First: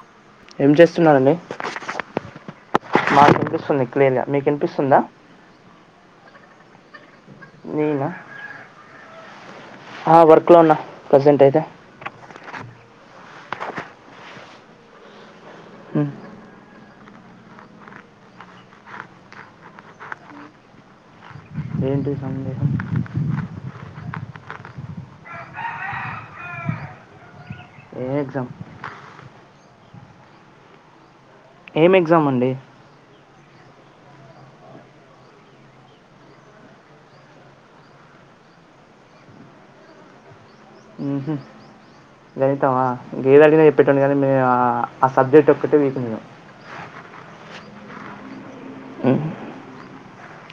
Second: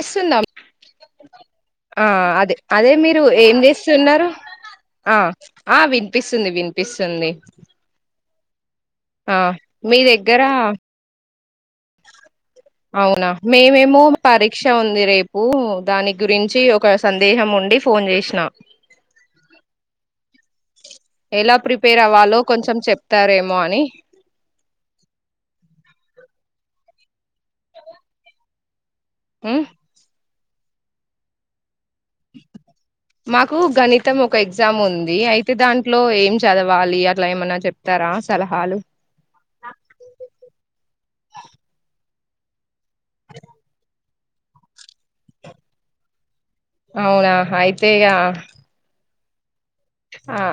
వినిపిస్తుందా ఏం జేస్తున్నారండే ఆ అదే అదే మీరు ఏం క్లియర్గా జేస్తున్నరు. మీకు వినిపిస్తుందా ఆ ఆ వినిపిస్తుంది వినప్ తుది నేనా ఆ మీ దగ్గర వర్క్లో ఉన్నా ప్రజెంట్ అయితే అవునా మేమేమో పరీక్ష ఉంది రేపు హ్మ్. దాని గురించి ఒక ఒక సందేహం ఉండి ఫోన్ చేసిన ఎలా ప్రిపేర్ ఏంటి అవ్వాలో సందేహం కొంచెం చెప్తారేమో అని ఏక్జం ఆ ఏం ఎగ్జామ్ అండి కు గణితం ఒక ఎగ్జామ్ ఉంది అయితే దాంట్లో ఏం చదవాలి అట్లా ఏమన్నా చెప్తారా అల హాలో గణితం హ వేరే అడిగితే చెప్పెటోనీ కానీ ఆ సబ్జెక్ట్ ఒక్కటే వీకుంది అవునా అయితే ఇగా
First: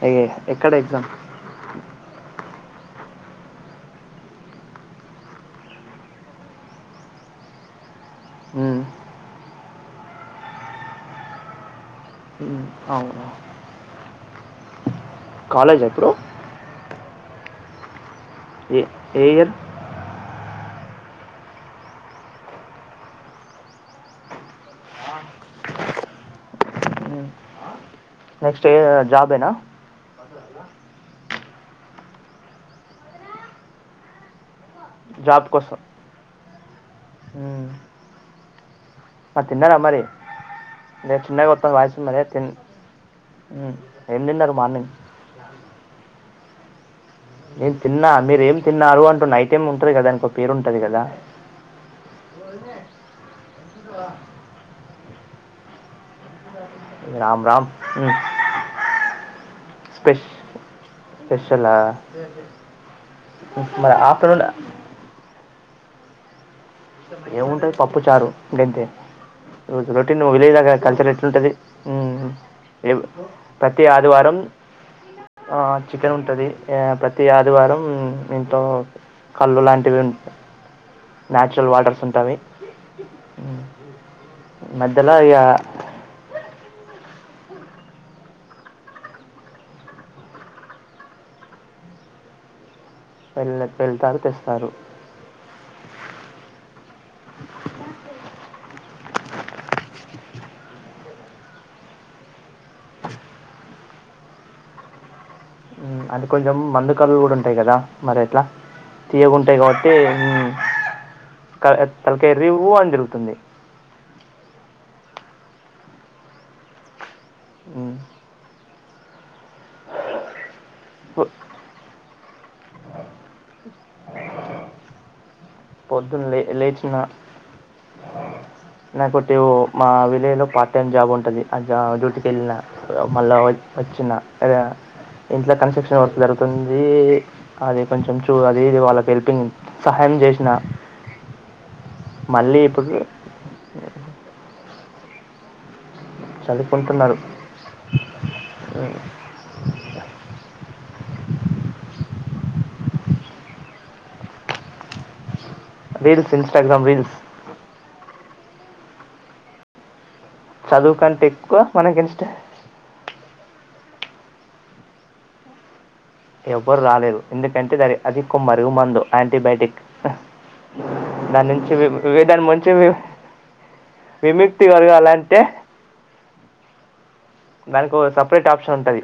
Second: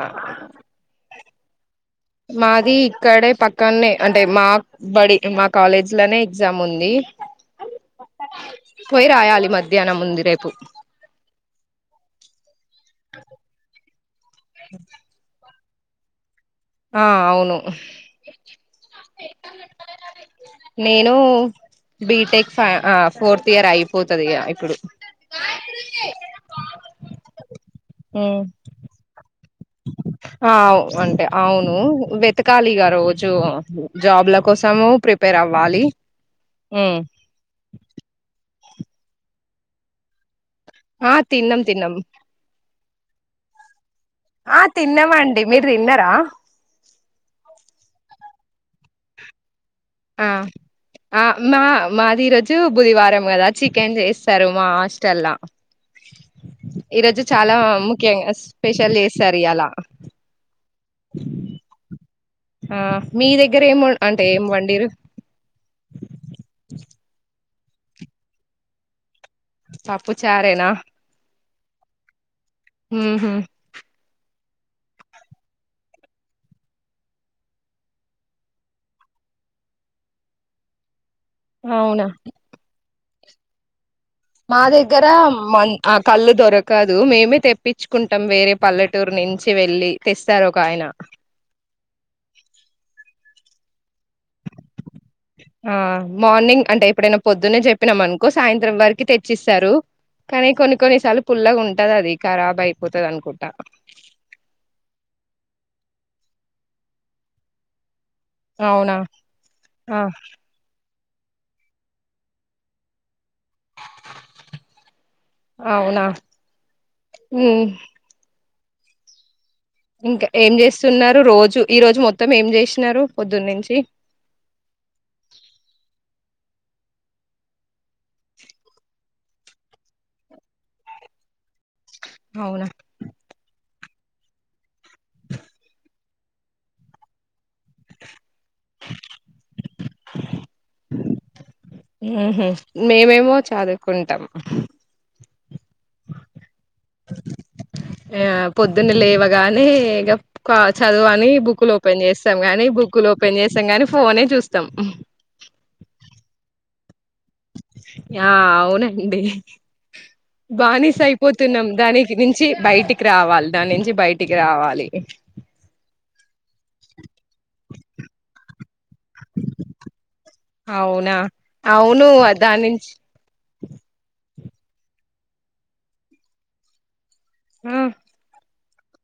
ఎ ఎక్కడ ఎగ్జామ్ మాది ఇక్కడే పక్కనే అంటే మా బడి మా కాలేజ్ లోనే ఎగ్జామ్ ఉంది మ్మ్. పోయి రాయాలి మధ్యాహ్నం ఉంది రేపు అవునా కాలేజ్ ఎప్పుడు ఆ అవును ఏ ఏ ఇయర్ నేను బీటెక్ ఫ ఫోర్త్ ఇయర్ అయిపోతది ఇగ ఇప్పుడు అ నెక్స్ట్ జాబ్ ఏనా ఆ అంటే అవును వెతకాలిగ రోజు జాబ్ల కోసం ము ప్రిపేర్ జాబ్ కోసం అవ్వాలి మ్మ్. మరి తిన్నార మరి ఆ అ చిన్నగా తిన్నాం వత్తాంది తిన్నాం వాయిసు మరి తి అ ఆ తిన్నాం అండి మీరు తిన్నారా నేను తిన్నా మీరేం తిన్నారు అంటన్న ఆ ఆ మా మాది ఈరోజు బుధవారం కదా చికెన్ చేస్తారు మా హాస్టల్లా ఈ రోజు రామ్ చాలా రామ్ ముఖ్య మ్మ్. స్పెషల్ చేస్తారు ఇయలా స్పెష్ స్పెషల్ ఆ ఆ మీ దగ్గర ఏం అంటే ఏం ఆఫ్టర్నూన్ వండిరూ ఏముంటది పప్పు చారు గాంతే రోజు పప్పు రోటీన్ విలేజ్ చారేనా దగ్గర కల్చర్ ఎట్లుంటది ఉహు ప్రతి ఆదివారం ఆ చికెన్ ఉంటది ప్రతి ఆదివారం ఇట్ కళ్ళు లాంటివి న్యాచురల్ వాటర్స్ అవునా ఉంటావి మా దగ్గర మ ఆ కళ్ళు దొరక దు మేమే తెప్పించుకుంటాం వేరే పల్లెటూరు నుంచి వెళ్ళి తెస్తారు ఒక ఆయన వెన్న ఆ మార్నింగ్ అంటే ఎప్పుడైనా పొద్దున్న చెప్పినాం అనుకో సాయంత్రం వరకు తెచ్చిస్తారు కానీ కొన్ని కొన్ని సార్లు పుల్లగా ఉంటది అది ఖరాబ్ అయిపోతది అనుకుంటా హ్మ్ అంటే కొంచెం మందు కల్లులు కూడా ఉంటాయి కదా మరి ఎట్లా అవునా తీయగుంటాయి కాబట్టి ఆ హ్మ్ కర్ తలకాయి రివ్వు అని తిరుగుతుంది అవునా హు మ్, ఇంకా ఏం చేస్తున్నారు పొ- రోజు ఈ రోజు మొత్తం ఏం చే పొద్దున్న నుంచి పొద్దున్న లే లేచిన నాకోటి మా విలేజ్ లో పార్ట్ టైమ్ జాబ్ ఉంటది అ డ్యూటీకి వెళ్ళిన అవునా మళ్ళా వచ్చిన ఇంట్లో కన్స్ట్రక్షన్ వర్క్ జరుగుతుంది అది కొంచెం చూ అదీది వాళ్ళకి హెల్పింగ్ సహాయం చేసి న హ్మ్ హు మేమేమో చదువుకుంటాం చదువుకుంటున్నారు ఆ పొద్దున్న లేవగానే ఇక కాచు చదువు అని ఈ బుక్లు ఓపెన్ చేస్తాం గానీ బుక్కులు ఓపెన్ చేస్తాం గాని ఫోనే చూస్తాం రీల్స్ ఇన్స్టాగ్రమ్ రీల్స్ ఆ అవునండి చదువు బానిస కంటే ఎక్కువ అయిపోతున్నాం మనకి [unintelligible] ఇన్స్టా నుంచి బయటికి రావ దాని నుంచి బయటికి రావాలి ఎవరు రాలేదు ఎందుకంటే అది అది ఒక మరుగు మందు యాంటీబయాటిక్ అవునా దాని నుంచి దాని నుంచి విముక్తి కలగాలి అంటే దానికి సపరేట్ ఓ ఆప్షన్ ఉంటది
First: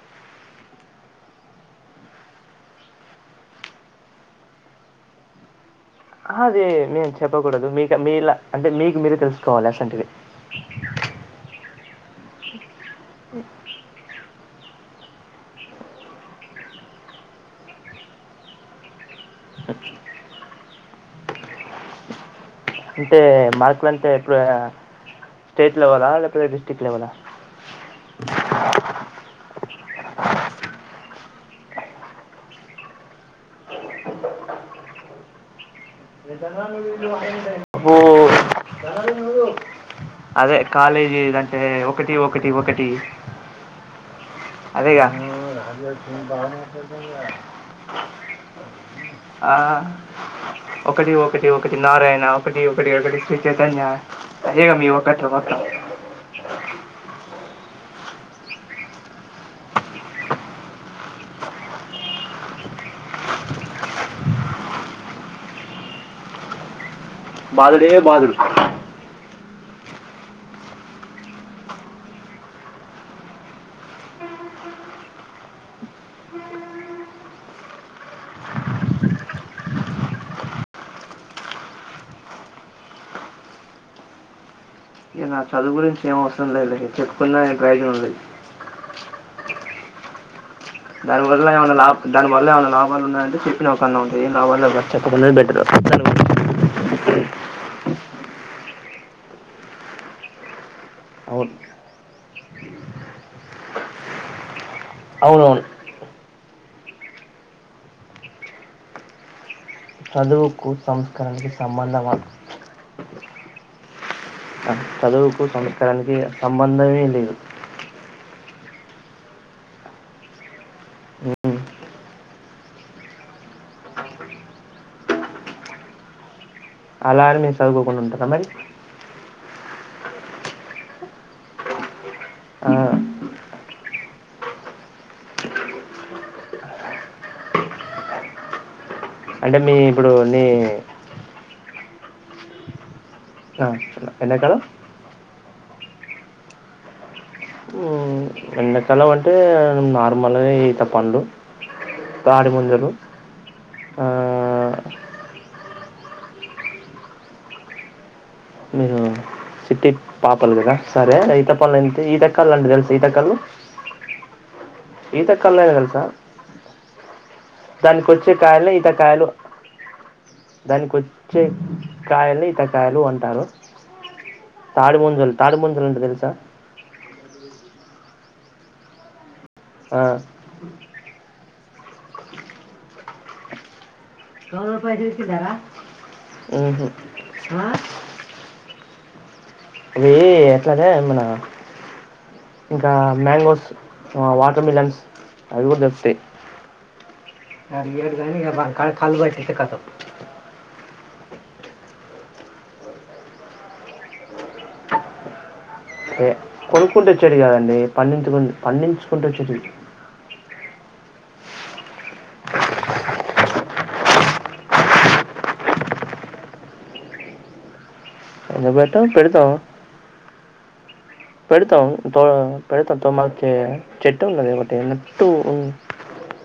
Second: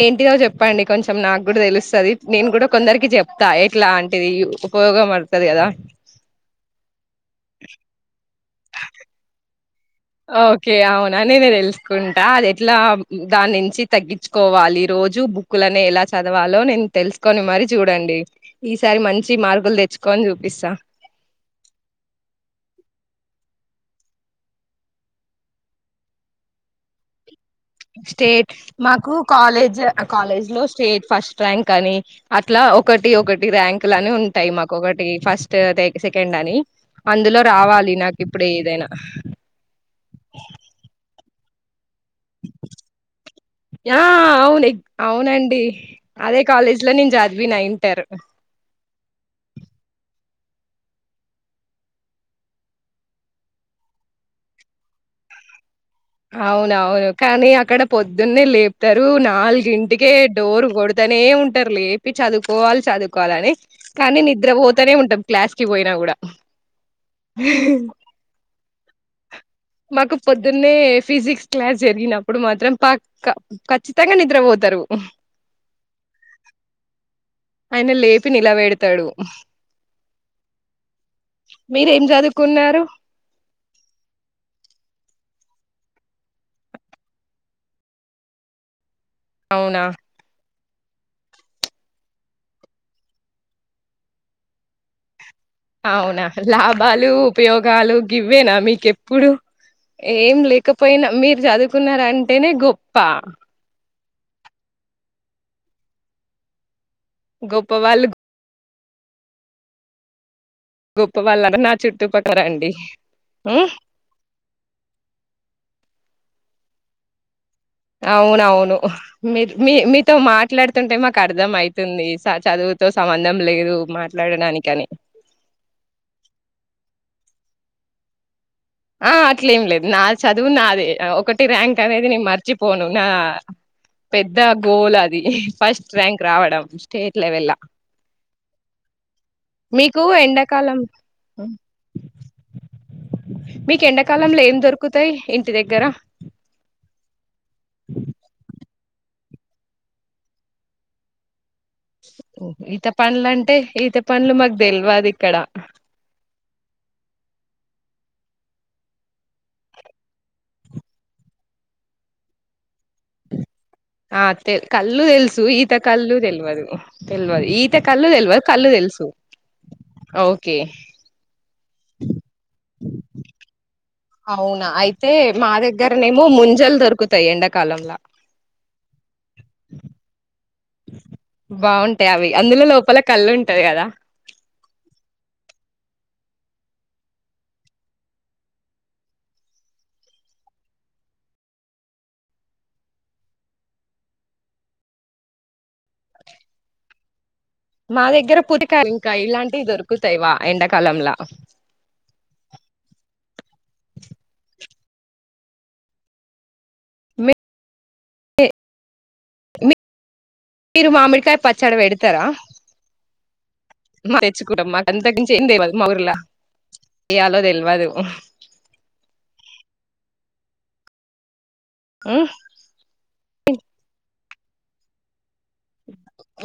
ఏంటిదో చెప్పండి కొంచెం నాకు కూడ తెలుస్తది నేను కూడా కొందరికి చెప్తా ఎట్లాంటిది ఉపయోగం పడతది గదా అదే మేము చెప్పకూడదు మీక మీలా అంటే మీకు మీరే తెలుసుకోవాలే ఓకే అవునా నేను తెలుసుకుంటా అది ఎట్లా దాని నుంచి తగ్గించుకోవాలి రో బుక్కులనే ఎలా చదవాలో నేను తెలుసుకొని మరి చూడండి ఈసారి మం మంచి మార్కులు తెచ్చుకోని చూపిస్త అంటే మార్కులు అంటే [unintelligible] స్టేట్ లవెల లేకపోతే డిస్ట్రిక్ట్ లవెలా స్టేట్ మాకు కాలేజ్ కాలేజ్ లో స్టేట్ ఫస్ ర్యాంక్ అని అట్లా ఒకటి ఒకటి ర్యాంక్ లు అని ఉంటాయి మాకు ఒకటి ఫస్ట్ సెకండ్ అని అందులో రావాలి నాకు ఇప్పుడు ఏదైనా అదే కాలేజీ అంటే ఒకటి ఒకటి ఒకటి ఆ అవును అదే గా [inaudible] అవునండి అదే కాలేజ్ లో నేను చదివిన ఇంటర్ ఆ ఒకటి ఒకటి ఒకటి నారాయణ ఒకటి ఒకటి ఒకటి శ్రీ చైతన్య ఇవేగా మీ ఒకట్లు మొత్తం అవునవును కానీ అక్కడ పొద్దున్నే లేపుతారు నాలుగింటికే డోర్ కొడతనే ఉంటారు లేపి చదువుకోవాలి చదువుకోవాలని కానీ నిద్రపోతూనే ఉంటాం క్లాస్ కి పోయినా కూడ బాదుడే బాదుడు మాకు పొద్దున్నే ఫిజిక్స్ క్లాస్ జరిగినప్పుడు మాత్రం పక్కా ఖచ్చితంగా నిద్రపోద్దు తరు హ ఆయన లేపి నిలవేడతాడు మీరేం చదువుకున్నారు ఇక నా చదువు గురించి ఏం అవసరం లేదులే చెప్పుకున్నా ఏం ప్రయోజనం లేదు అవునా దాని వల్ల ఏమన్నా లా దాని వల్ల ఏమైనాలాభాలు ఉన్నాయంటే చెప్పిన ఒక అందం ఉంటది ఏ లాభాల్లేవు [unintelligible] అవునా లాభాలు ఉపయోగాలు గివ్వేనా మీకెప్పుడు ఏం లేకపోయినా మీరు అవును చదువుకున్నారూ అంటేనే గొప్ప అవునవును గొప్ప వాళ్ళు హలో గొప్ప వాళ్ళ నా చుట్టుపక్క రండి ఆ చదువుకు సంస్కారానికి సంబంధమే లేదు అవునవును మీ మీ మీతో మాట్లాడుతుంటే మాకు అర్థం ఉమ్. అయితుంది చదువు వుతో సంబంధం లేదు మాట్లాడడానికి అని అలానీ మీరు చదువుకో కుండా ఉంటారా మరి ఆ అట్లే ఏం లేదు నా చదువు నాది ఒకటి ర్యాంక్ అనేది నేను ఆ, మర్చిపోను నా పెద్ద గోల్ అది ఫస్ట్ ర్యాంక్ రావడం స్టేట్ లెవెల అ అంటే మీ ఇప్పుడు నీ ఎండాకాలం హ్మ్. ఆ, మీకు ఎండాకాలంలో ఏం ఎండాకాలం దొరుకుతాయి ఇంటి దగ్గర ఎండకాలం అంటే నార్మల్ గా ఈత పంలు ఈత పండ్లు అంటే ఈత పండ్లు మాకు తెలివది క్కడ సిట్టి పాపల్ కద సరే ఈతపల్ ఎంత ఈత కల్ అండి తెలుస ఈత కలు ఆ తె కళ్ళు తెలుసు ఈత కళ్ళు తెలియదు తెలివదు ఈత కళ్ళు దానికి వచ్చే తెలియదు కళ్ళు కాయలే తెలుసు ఈతకాయలు ఓకే దానికి వచ్చే కాయలన్నీ ఇతకాయలు అంటారు అవునా తాడి అయితే ముంజలు మా తాడి ముంజలు అంటే దగ్గరనేమో తెలుసా ముంజలు దొరుకుతాయి ఎండా కాలంలా ఆ బాగుంటాయి అవి అందులో లోపల కళ్ళు ఉంటది కదా ఉమ్ హు అవీ ఎట్లాంటే మన ఇంకా మ్యాంగోస్ వాటర్ మిలన్స్ అవి కూడా దోరుకుతాయి మా దగ్గర పుటికాయల్ మన ఇంకా కాళ్ళు బట్టి ఇలాంటివి కథ దొరుకుతాయివా ఎండాకాలంలో ఓహో అంటే కొనుక్కుంటె వచ్చేటివి కదండి పండించుకు పండించుకుంటుచ్చేటివి మీరు మామిడికాయ పచ్చడి పెడతారా మా తెచ్చకుటమ్ అంతకుమించి తెేలవదు మా ఊరులా ఏయలో తెల్వదు ఎందుకు పెట్టాం పెడతాం పెడతాం తో పా ఉమ్ పెడతాం తో మా చెట్ ఉన్నది ఒకటి ఉన్-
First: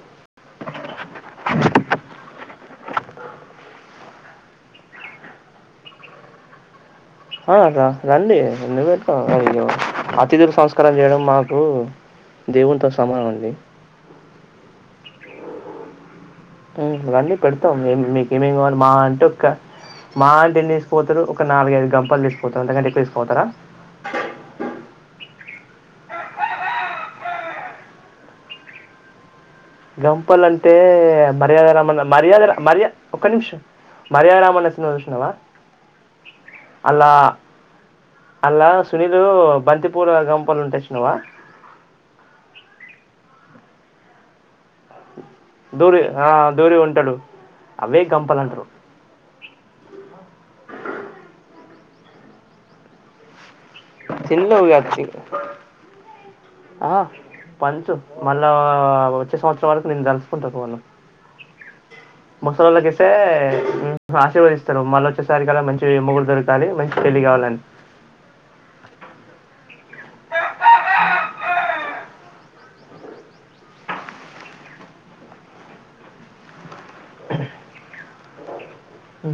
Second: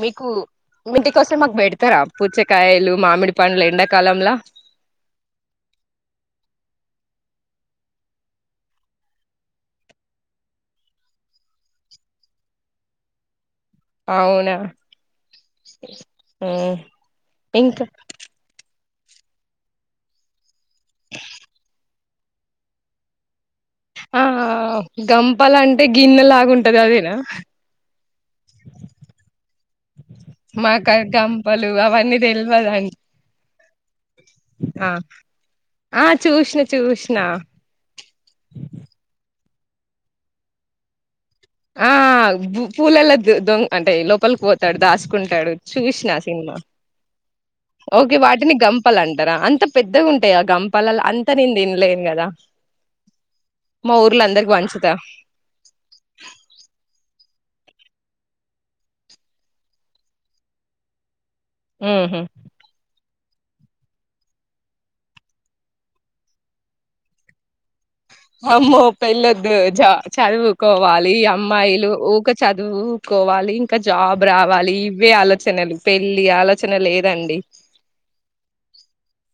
మీకు మీ ఇంటి కోస్తే మాకు పెడతారా పూచ్చకాయలు మామిడి పండ్లు ఎండాకాలంలో ఆ రండి ఎందుకు పెడతాం అయ్యో అతిథులు సంస్కారం చేయడం మాకు దేవునితో సమానం అండి అవునా ఉమ్ రండి పెడతాం ఇంకా మీ మీకేమేమి కావాలి మహా అంటే ఒక్క మహా అంటే ఎన్ని తీపోతారు ఒక నాలుగు ఐదు గంపాలు తీసిపోతారు అంతకంటే ఎక్కువ తీసుపోతారా ఆ ఆ గంపలంటె గిన్నె లాగుంటది అదేనా గంపలంటే మాకు గంపలు మర్యాద రమన్న అవన్నీ మర్యాద మర్య తెల్వదండి ఒక నిమిషం మర్యద రామన్న ఆ సినిమా చూసినావా ఆ చూసినా చూసిన అల్లా సునీలు బంతిపూల గంపలు ఉంటే చూసినావ ఆ బు పూలలా దొంగ అంటే లోపలికి పోతాడు దాస్ కుంటాడు దూరి చూసిన ఆ సినిమా దూరి ఉంటాడు అవే ఓకే గంపలు వాటిని అంటారు గంపల్ అంటారా అంత పెద్దగా ఉంటాయా గంపలాలు అంత న ద లేను కదా మా ఊర్ల అందరికి తినలేవు మంచతా కాదు ఆ పంచు మళ్ళా వచ్చే సంవత్సరం వరకు నేను దలుచుకుంటాను వాళ్ళం ఉహు పేయి ఆశీర్వదిస్తారు మళ్ళ వచ్చేసరి కాల మంచి మొగులు దొరకాలి మంచి పెళ్ళి కావాలిని అమ్మో పెళ్లద్దు చదువుకోవాలి అమ్మాయిలు ఊక చదువుకోవాలి ఇంకా జాబ్ రావాలి ఇవే ఆలోచనలు పెళ్లి ఆలోచన లేదండి అ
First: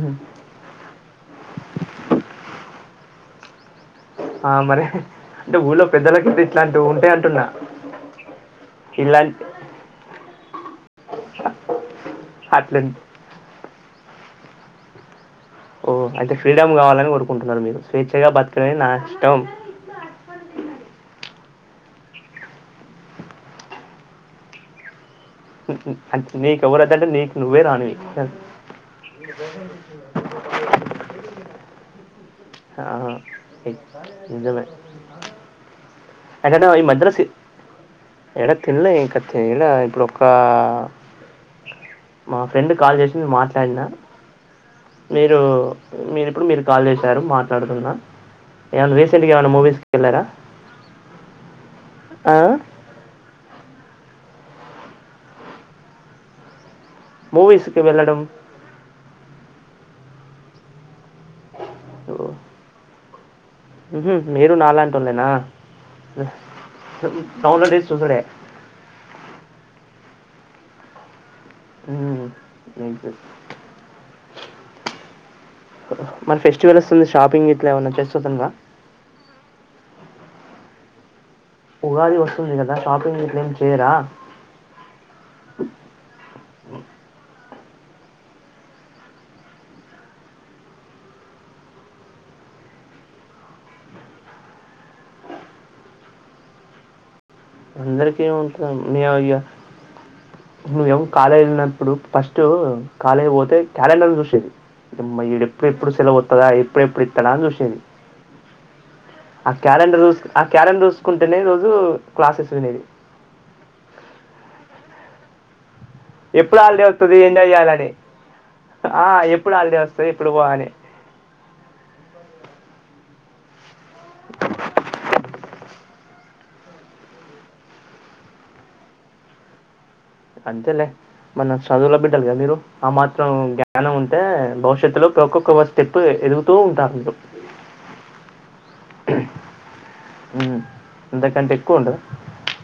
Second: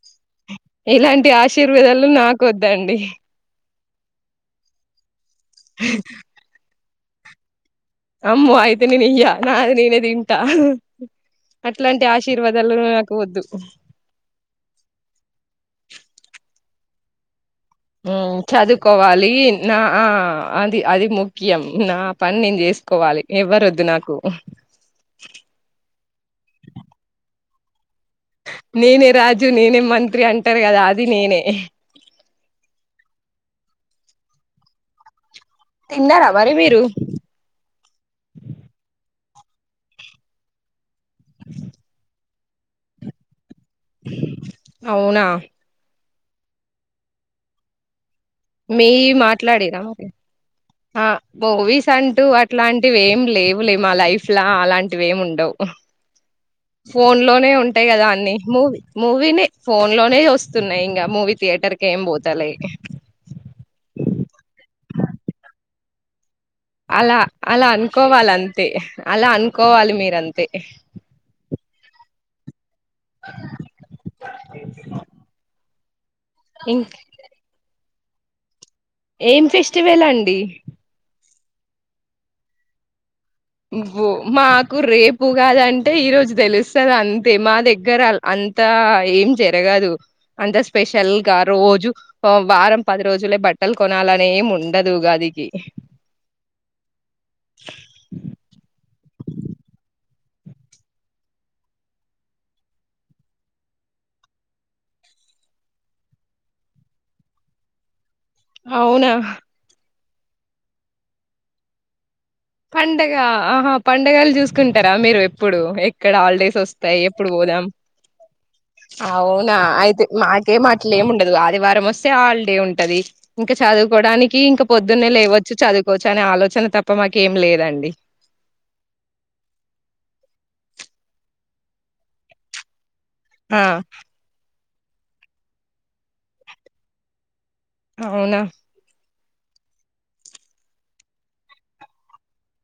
ఇలాంటి ఆశీర్వేదాలు నాకు వద్దండి ఆ మరి అంటే ఊళ్ళో పెద్దల క్రింద ఇట్లాంటివి ఉంటాయి అంటున్నా అమ్మో అయితే నేన ఇయ్య ఇలాంటి నా నేనేది ఇంటా అట్లాంటి అట్లా ఆశీర్వాదాలు నాకు వద్దు ఓ అయితే ఫ్రీడమ్ కావాలని కోరుకుంటురు చదువుకోవాలి నా అది అది ము ముఖ్యం నా పని నేను చేసుకోవాలి ఎవ్వరద్దు నాకు అంటే నీకు ఎవరైతే అంటే నీకు నువ్వే రాణి నేనే రాజు నేనే మంత్రి అంటారు కదా అది నేనే ఆహా నిజమే తిన్నారా మరి ఎకడ మీరు ఈ మద్ర్రాసుీఎడ తినలే అడ ఇప్పుడొక్కా మా ఫ్రెండ్ కాల్ చేసి మీ మాట్లాడినా అవునా మీరు మీరు ఇప్పుడు మీరు కాల్ చేసారు మాట్లాడుతున్నా మీ ఏమైనా రీసెంట్గా ఏమైనా మాట్లాడరా మూవీస్కి మరి వెళ్ళారా బవిస్ అంటూ అట్లాంటివి ఏం లేవులే మా లైఫ్ లా అలాంటివి ఏమి ఉండవు ఫోన్ లోనే మూవీస్కి ఉంటాయి కదా వెళ్ళడం అన్ని మూవీ మూవీనే ఫోన్ లోనే వస్తున్నాయి ఇంకా మూవీ థియేటర్ క ఏంపోతల మీరు నాలాంటి ఉన్నానా అలా అలా అనుకోవాలి అంతే అలా అనుకోవాలి మీర అంతే ని మరి ఫెస్టివల్ ఇం వస్తుంది షాపింగ్ ఇట్లా ఏమైన్నా చేస్తుగా ఏం ఫెస్టివల్ అండి ఉగాది వస్తుంది కదా షాపింగ్ ఇట్లా ఏం చేయరా మాకు రేపు ఉగాది అంటే ఈ రోజు తెలుస్తుంది అంతే మా దగ్గర దగ్గరాలు అంతా ఏం జరగదు అంత స్పెషల్ గా రోజు వారం పది రోజులే బట్టలు కొనాలనేం ఉండదు ఉగాదికి అందరికి నయ్యా నువ్వేమ కాలేజీ ఉన్నప్పుడు ఫస్ట్ కాలేజీ పోతే క్యాలెండర్ చూసేది ఇమడు ఎప్పుడు ఎప్పుడు సెవ తుదా ఎప్పుడు ఎప్పుడు ఇస్తాడా అ విషయంనే అవునా ఆ క్యారం రూసుకుంటేనే ఈ రోజు క్లాసెస్ వినేది పండగ ఆహా పండగలు చూసుకుంటారా మీరు ఎప్పుడు ఇక్కడ హాలిడేస్ ఎప్పుడు హాలిడే వస్తాయి వస్తుంది ఎప్పుడు ఎంజాయ్ పోదం చేయాలని "ఆ, ఎప్పుడు అవునా హాలిడే అయితే వస్తుంది ఎప్పుడు పో" మాకే అని అట్లే ఏమి ఉండదు ఆదివారం వస్తే హాలిడే ఉంటది ఇంకా చదువుకోవడానికి ఇంకా పొద్దున్నే లేవచ్చు చదువుకోవచ్చు అనే ఆలోచన తప్ప మా క ఏం లేదండి అంతేలే మన చదువుల బిడ్డాలి కదా మీరు ఆ మాత్రం ఆ జ్ఞానం ఉంటే భవిష్యత్ తు ఒక్కొక్క స్టెప్ ఎదుగుతూ ఉంటారు అవునా అంతకంటే ఎక్కువ ఉంటదా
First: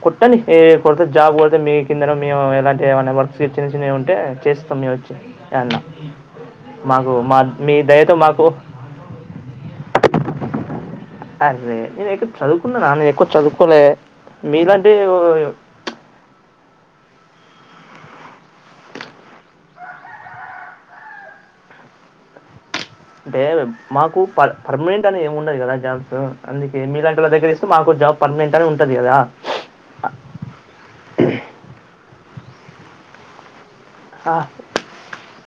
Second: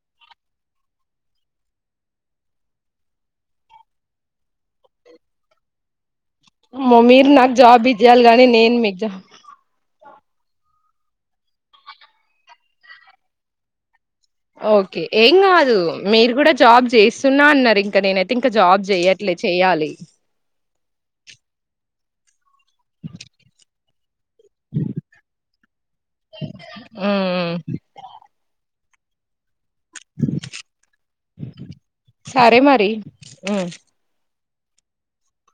కుట్టని ఏ కొడితే జాబ్ కొడితే మీ కిందనో మేము ఎలాంటియో ఏమన్న వర్క్స్ చిన్న చిన్నై ఉంటే చేస్తాం వచ్చి అండ మో మాకు మీరు మా నాకు మీ జాబ్ దయతో ఇయ్యాలి గాని మాకు నేను మీకు జాబ్ నేను ఎక్కువ చదువుకున్నానా నేను ఎక్కువ చదువుకోలే మీలాంటి ఓకే ఏం కాదు మీరు కూడా జాబ్ చేస్తున్నా అన్నారు ఇంక నేనైతే ఇంకా జాబ్ చేయట్లే చెయ్యాలి అంటే మాకు పర్ పర్మినెంట్ అని ఏమి ఉండదు కదా జాబ్ అందుకే మీ లాంటి వాళ్ళ ఉమ్ దగ్గర చేస్తే మాకు జాబ్ పర్మనెంట్ అని టాది సరే మరి ఆ